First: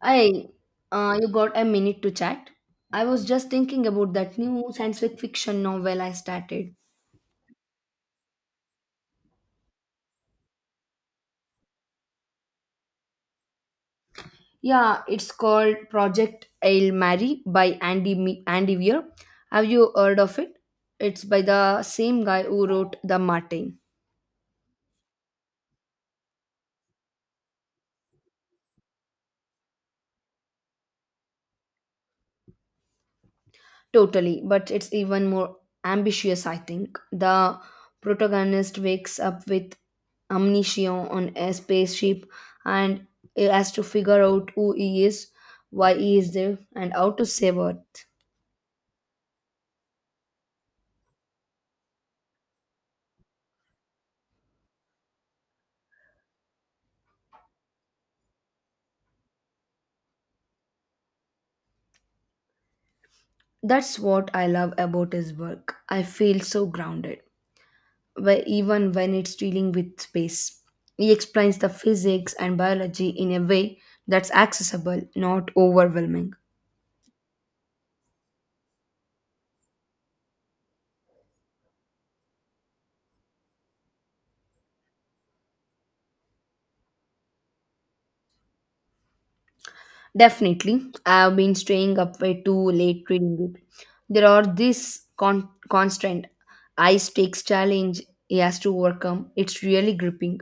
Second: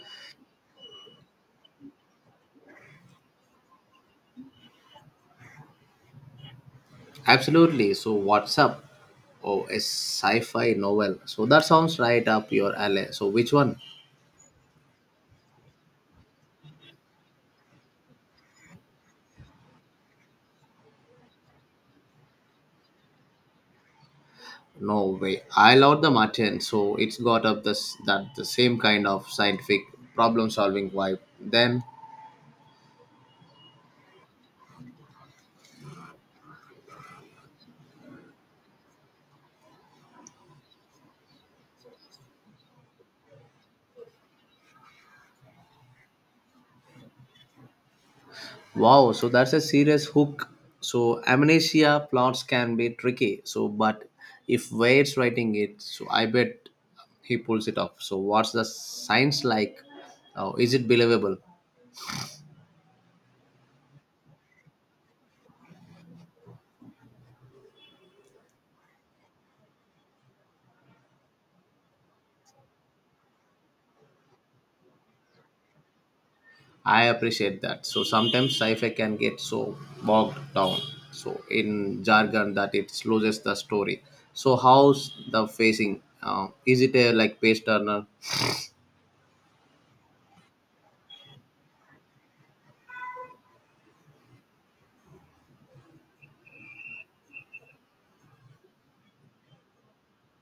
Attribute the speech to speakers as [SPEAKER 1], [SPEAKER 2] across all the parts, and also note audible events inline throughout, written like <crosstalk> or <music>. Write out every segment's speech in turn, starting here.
[SPEAKER 1] I, you got a minute to chat? I was just thinking about that new science fiction novel I started. Yeah, it's called Project Hail Mary by Andy Weir. Have you heard of it? It's by the same guy who wrote The Martin. Totally, but it's even more ambitious, I think. The protagonist wakes up with amnesia on a spaceship and he has to figure out who he is, why he is there, and how to save her. That's what I love about his work. I feel so grounded, where even when it's dealing with space. He explains the physics and biology in a way that's accessible, not overwhelming. Definitely. I have been staying up way too late reading it. There are this constant high stakes challenge he has to overcome. It's really gripping.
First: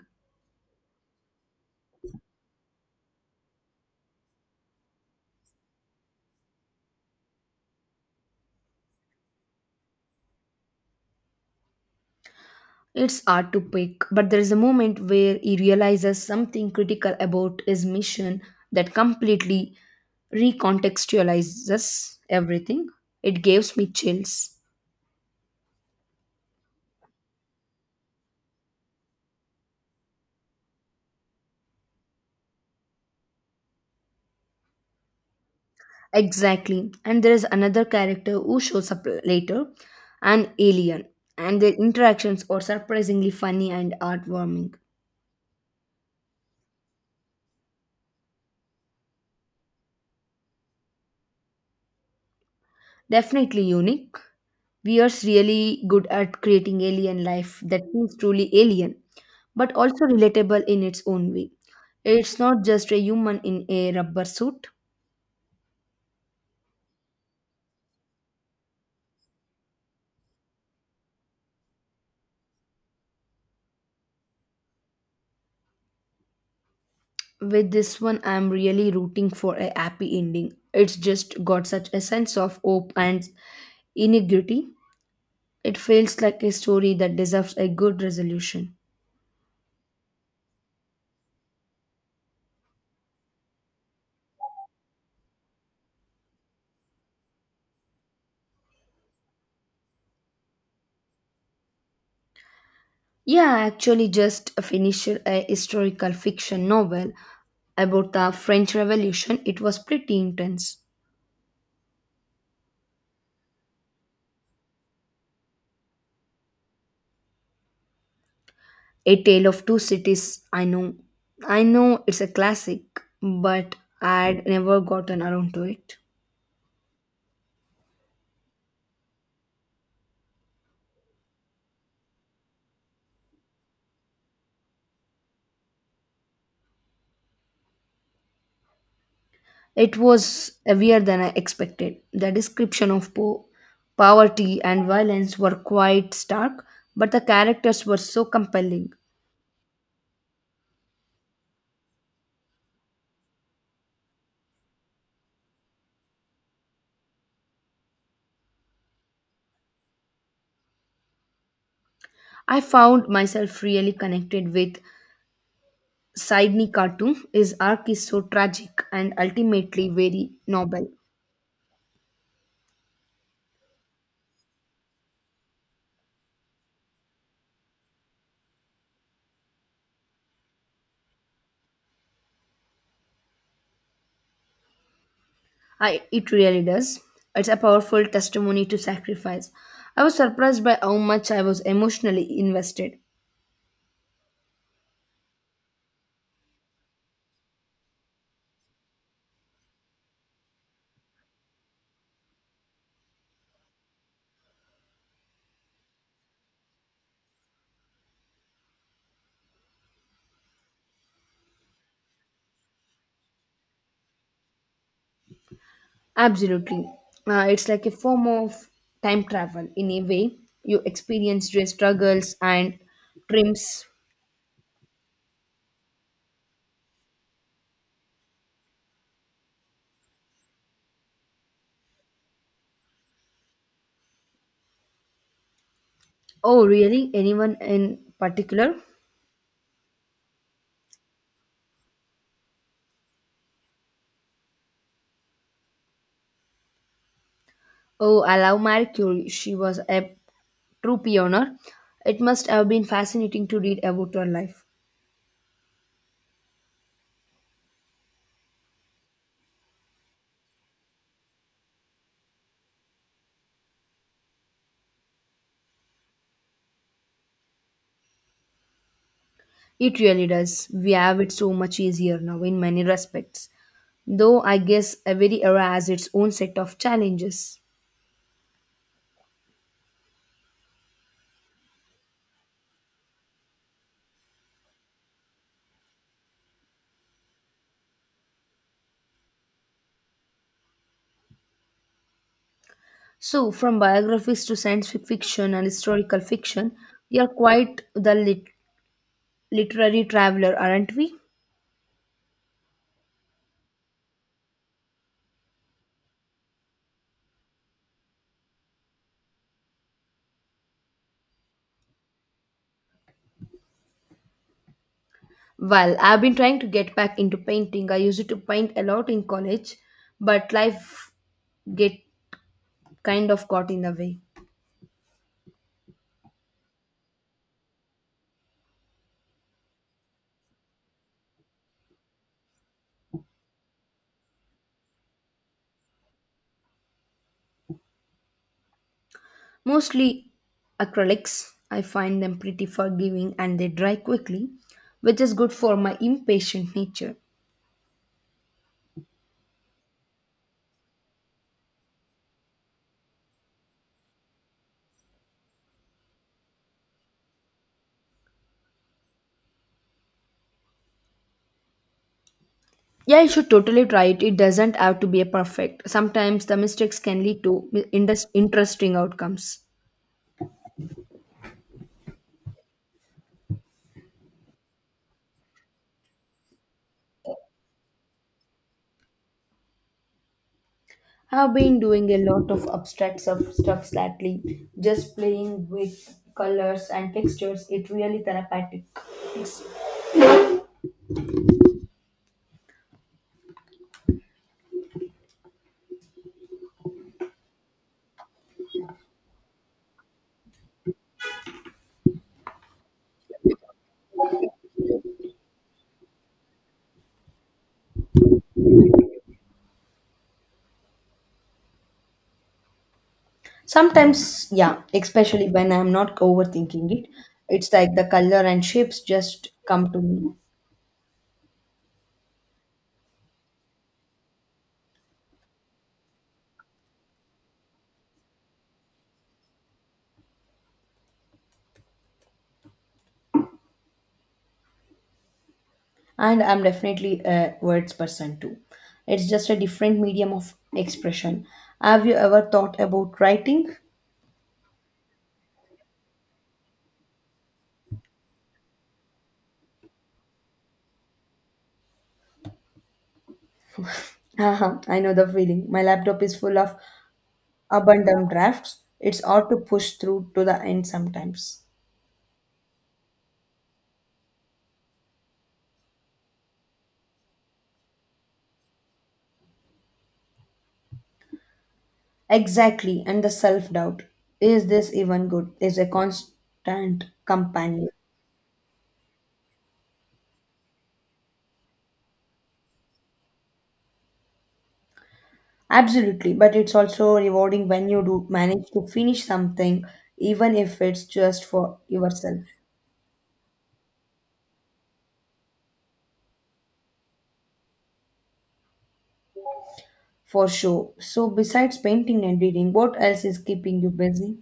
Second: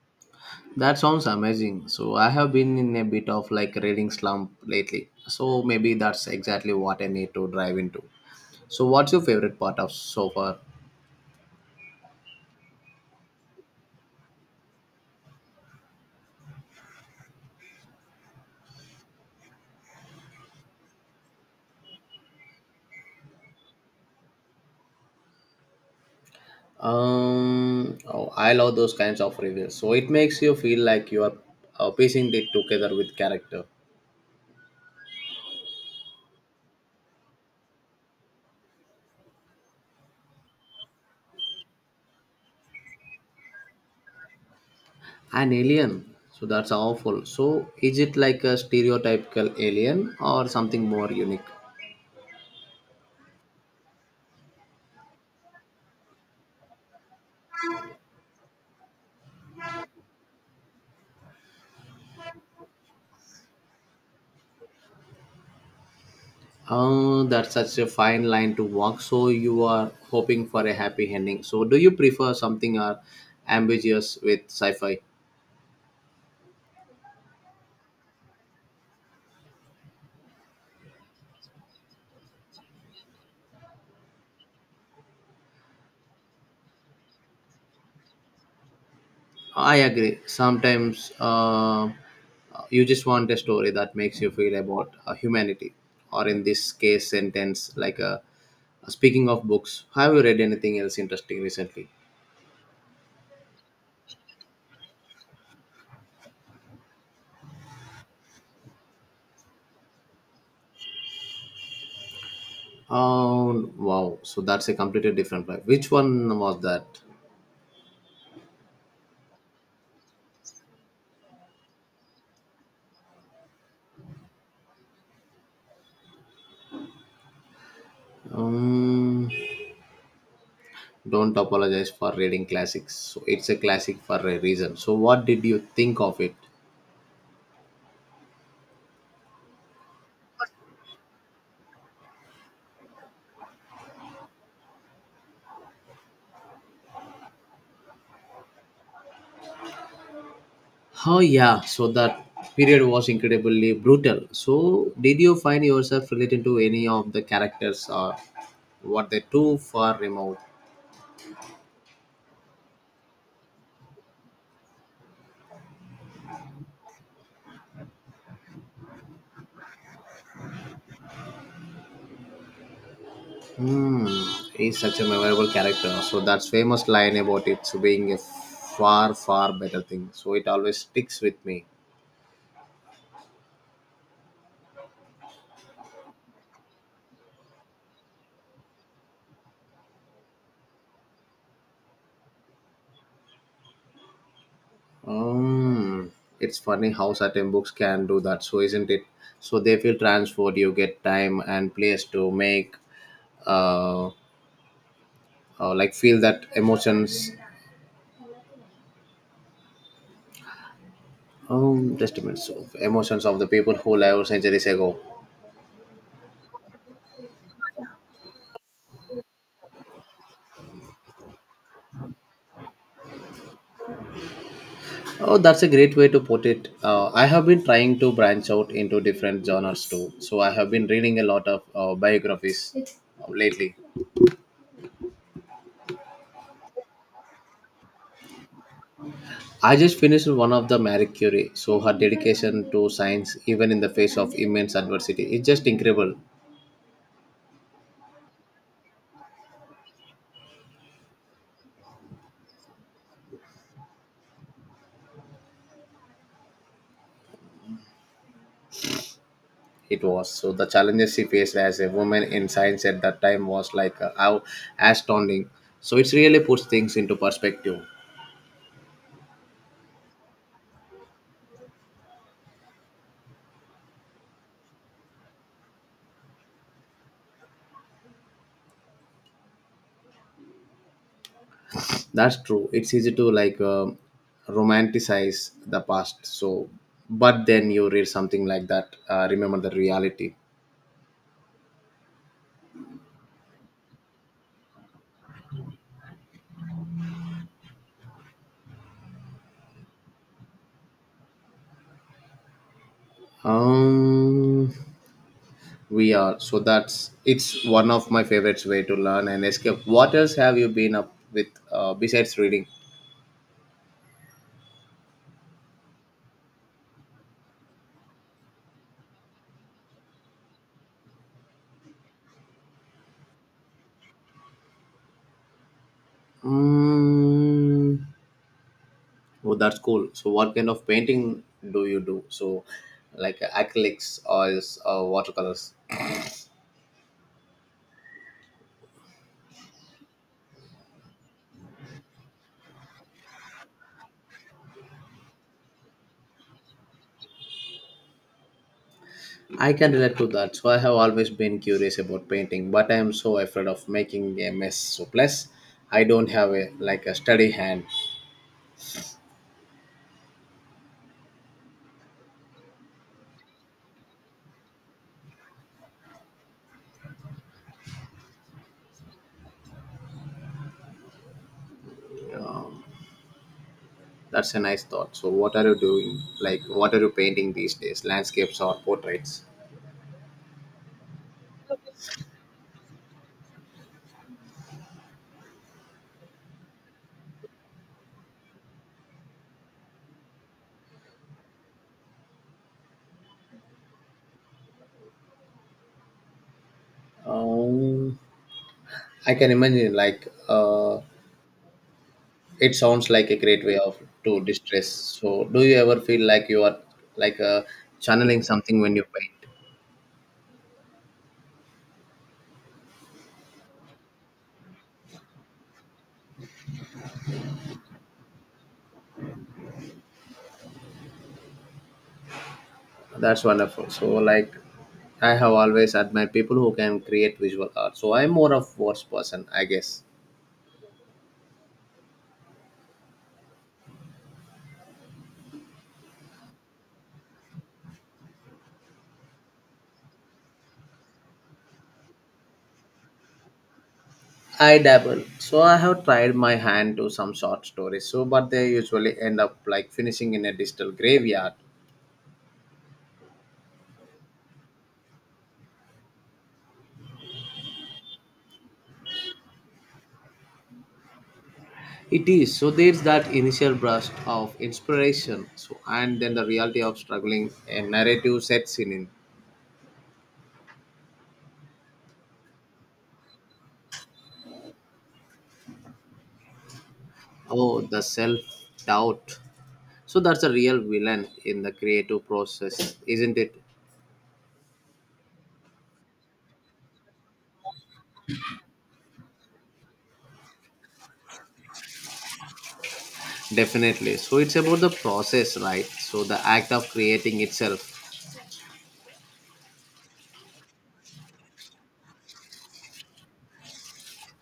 [SPEAKER 1] It's hard to pick, but there is a moment where he realizes something critical about his mission that completely recontextualizes everything. It gives me chills. Exactly. And there is another character who shows up later, an alien, and their interactions are surprisingly funny and heartwarming. Definitely unique. We are really good at creating alien life that feels truly alien, but also relatable in its own way. It's not just a human in a rubber suit. With this one, I'm really rooting for a happy ending. It's just got such a sense of hope and integrity. It feels like a story that deserves a good resolution. Yeah, I actually just finished a historical fiction novel about the French Revolution. It was pretty intense. A Tale of Two Cities, I know. I know it's a classic, but I'd never gotten around to it. It was heavier than I expected. The description of poverty and violence were quite stark, but the characters were so compelling. I found myself really connected with Sidney Cartoon. His arc is so tragic and ultimately very noble. It really does. It's a powerful testimony to sacrifice. I was surprised by how much I was emotionally invested. Absolutely. It's like a form of time travel in a way. You experience your struggles and triumphs. Oh, really? Anyone in particular? Oh, I love Marie Curie. She was a true pioneer. It must have been fascinating to read about her life. It really does. We have it so much easier now in many respects, though I guess every era has its own set of challenges. So, from biographies to science fiction and historical fiction, we are quite the literary traveler, aren't we? Well, I've been trying to get back into painting. I used to paint a lot in college, but life get kind of got in the way. Mostly acrylics. I find them pretty forgiving and they dry quickly, which is good for my impatient nature. Yeah, you should totally try it. It doesn't have to be a perfect. Sometimes the mistakes can lead to interesting outcomes. I've been doing a lot of abstract stuff lately, just playing with colors and textures. It really therapeutic. Sometimes, yeah, especially when I'm not overthinking it, it's like the color and shapes just come to me. And I'm definitely a words person too. It's just a different medium of expression. Have you ever thought about writing? <laughs> I know the feeling. My laptop is full of abundant drafts. It's hard to push through to the end sometimes. Exactly. And the self-doubt, is this even good, is a constant companion. Absolutely, but it's also rewarding when you do manage to finish something, even if it's just for yourself. For sure. So, besides painting and reading, what else is keeping you busy?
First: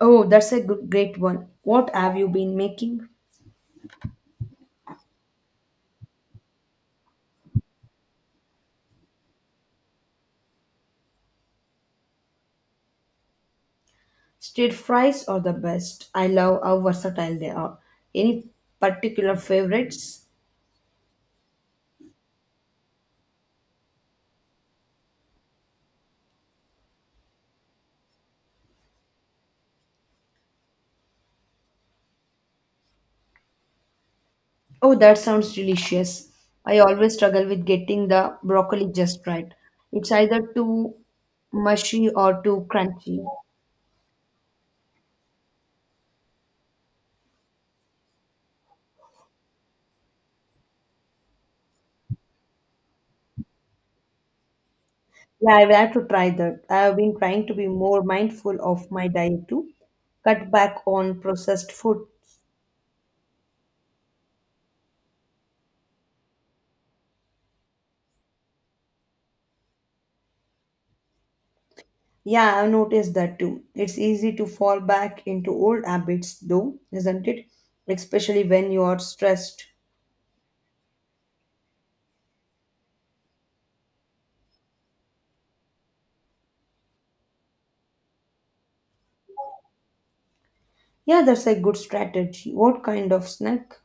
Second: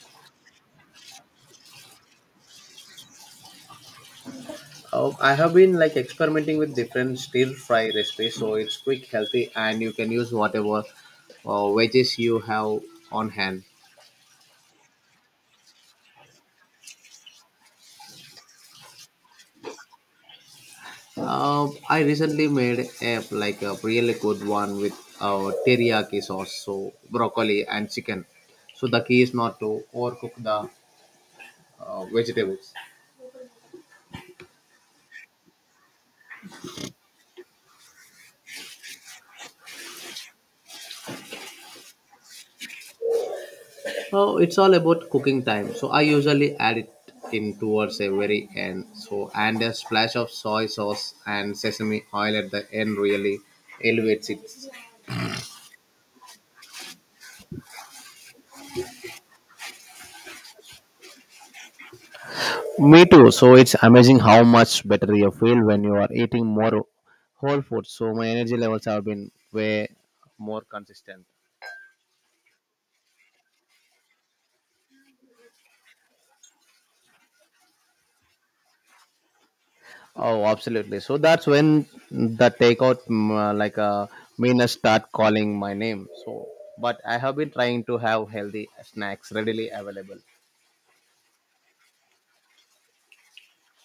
[SPEAKER 1] Oh, that's a great one. What have you been making? Stir fries are the best. I love how versatile they are. Any particular favorites? Oh, that sounds delicious. I always struggle with getting the broccoli just right. It's either too mushy or too crunchy. Yeah, I will have to try that. I have been trying to be more mindful of my diet too. Cut back on processed food.
[SPEAKER 2] Me too. So it's amazing how much better your
[SPEAKER 1] Yeah, I've noticed that too. It's easy to fall back into old habits, though, isn't it? Especially when you are stressed. Yeah, that's a good strategy. What kind of snack?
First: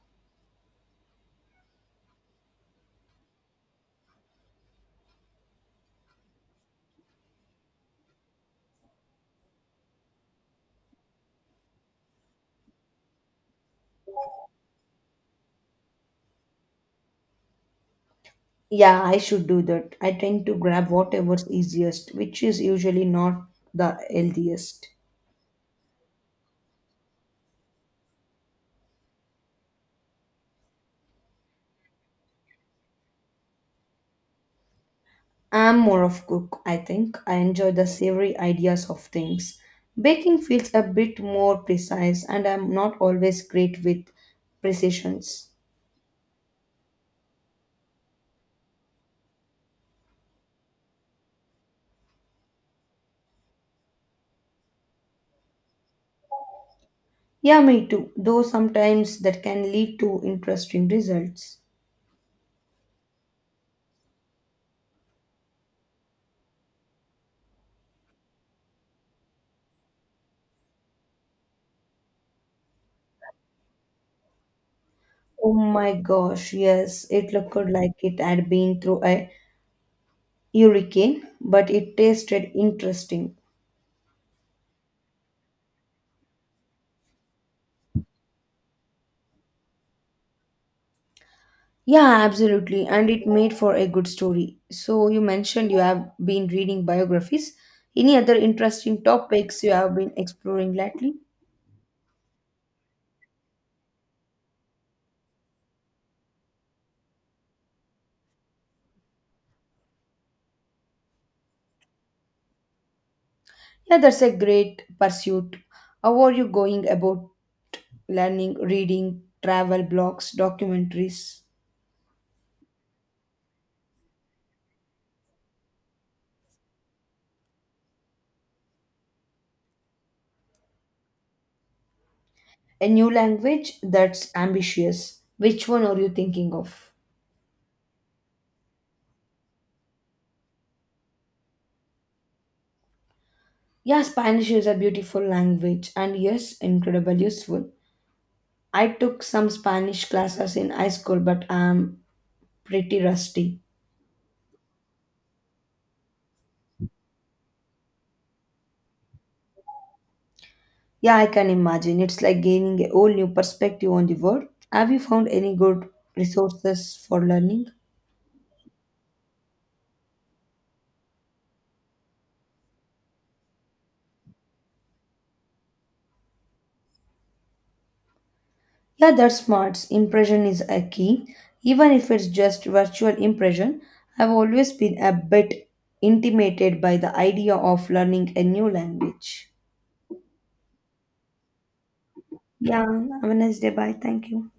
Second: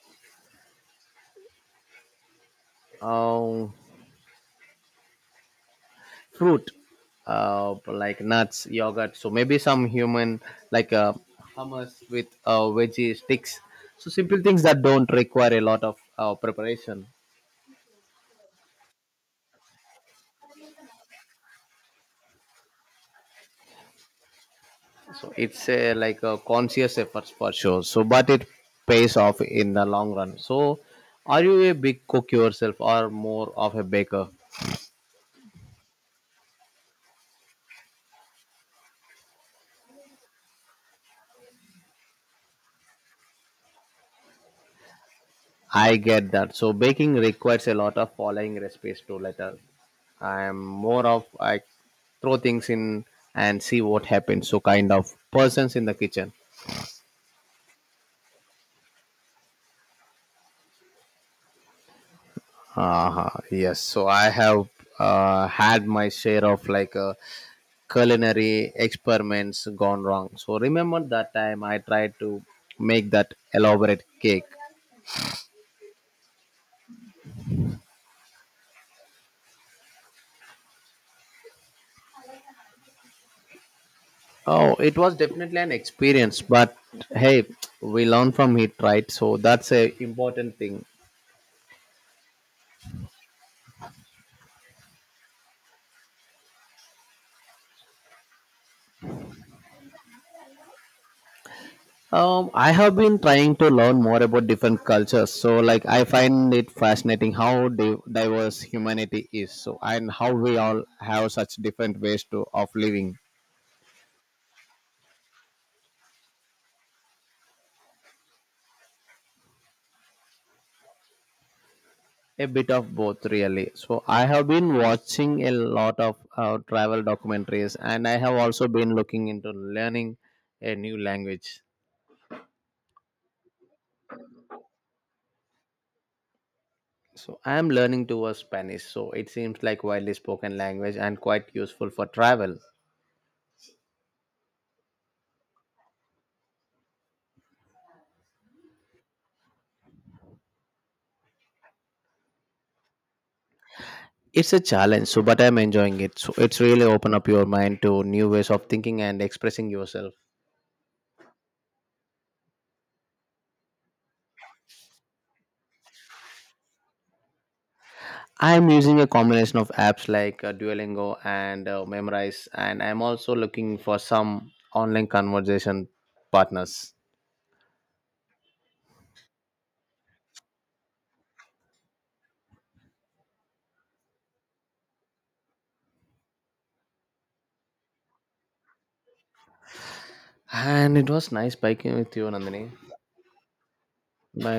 [SPEAKER 1] Yeah, I should do that. I tend to grab whatever's easiest, which is usually not the healthiest. I'm more of cook, I think. I enjoy the savory ideas of things. Baking feels a bit more precise, and I'm not always great with precisions. Yeah, me too. Though sometimes that can lead to interesting results. Oh my gosh, yes, it looked like it had been through a hurricane, but it tasted interesting. Yeah, absolutely. And it made for a good story. So, you mentioned you have been reading biographies. Any other interesting topics you have been exploring lately? Yeah, that's a great pursuit. How are you going about learning, reading, travel blogs, documentaries? A new language, that's ambitious. Which one are you thinking of? Yeah, Spanish is a beautiful language and yes, incredibly useful. I took some Spanish classes in high school, but I'm pretty rusty. Yeah, I can imagine. It's like gaining a whole new perspective on the world. Have you found any good resources for learning? Yeah, that's smart. Impression is a key. Even if it's just virtual impression, I've always been a bit intimidated by the idea of learning a new language. Yeah, have a nice day. Bye. Thank you.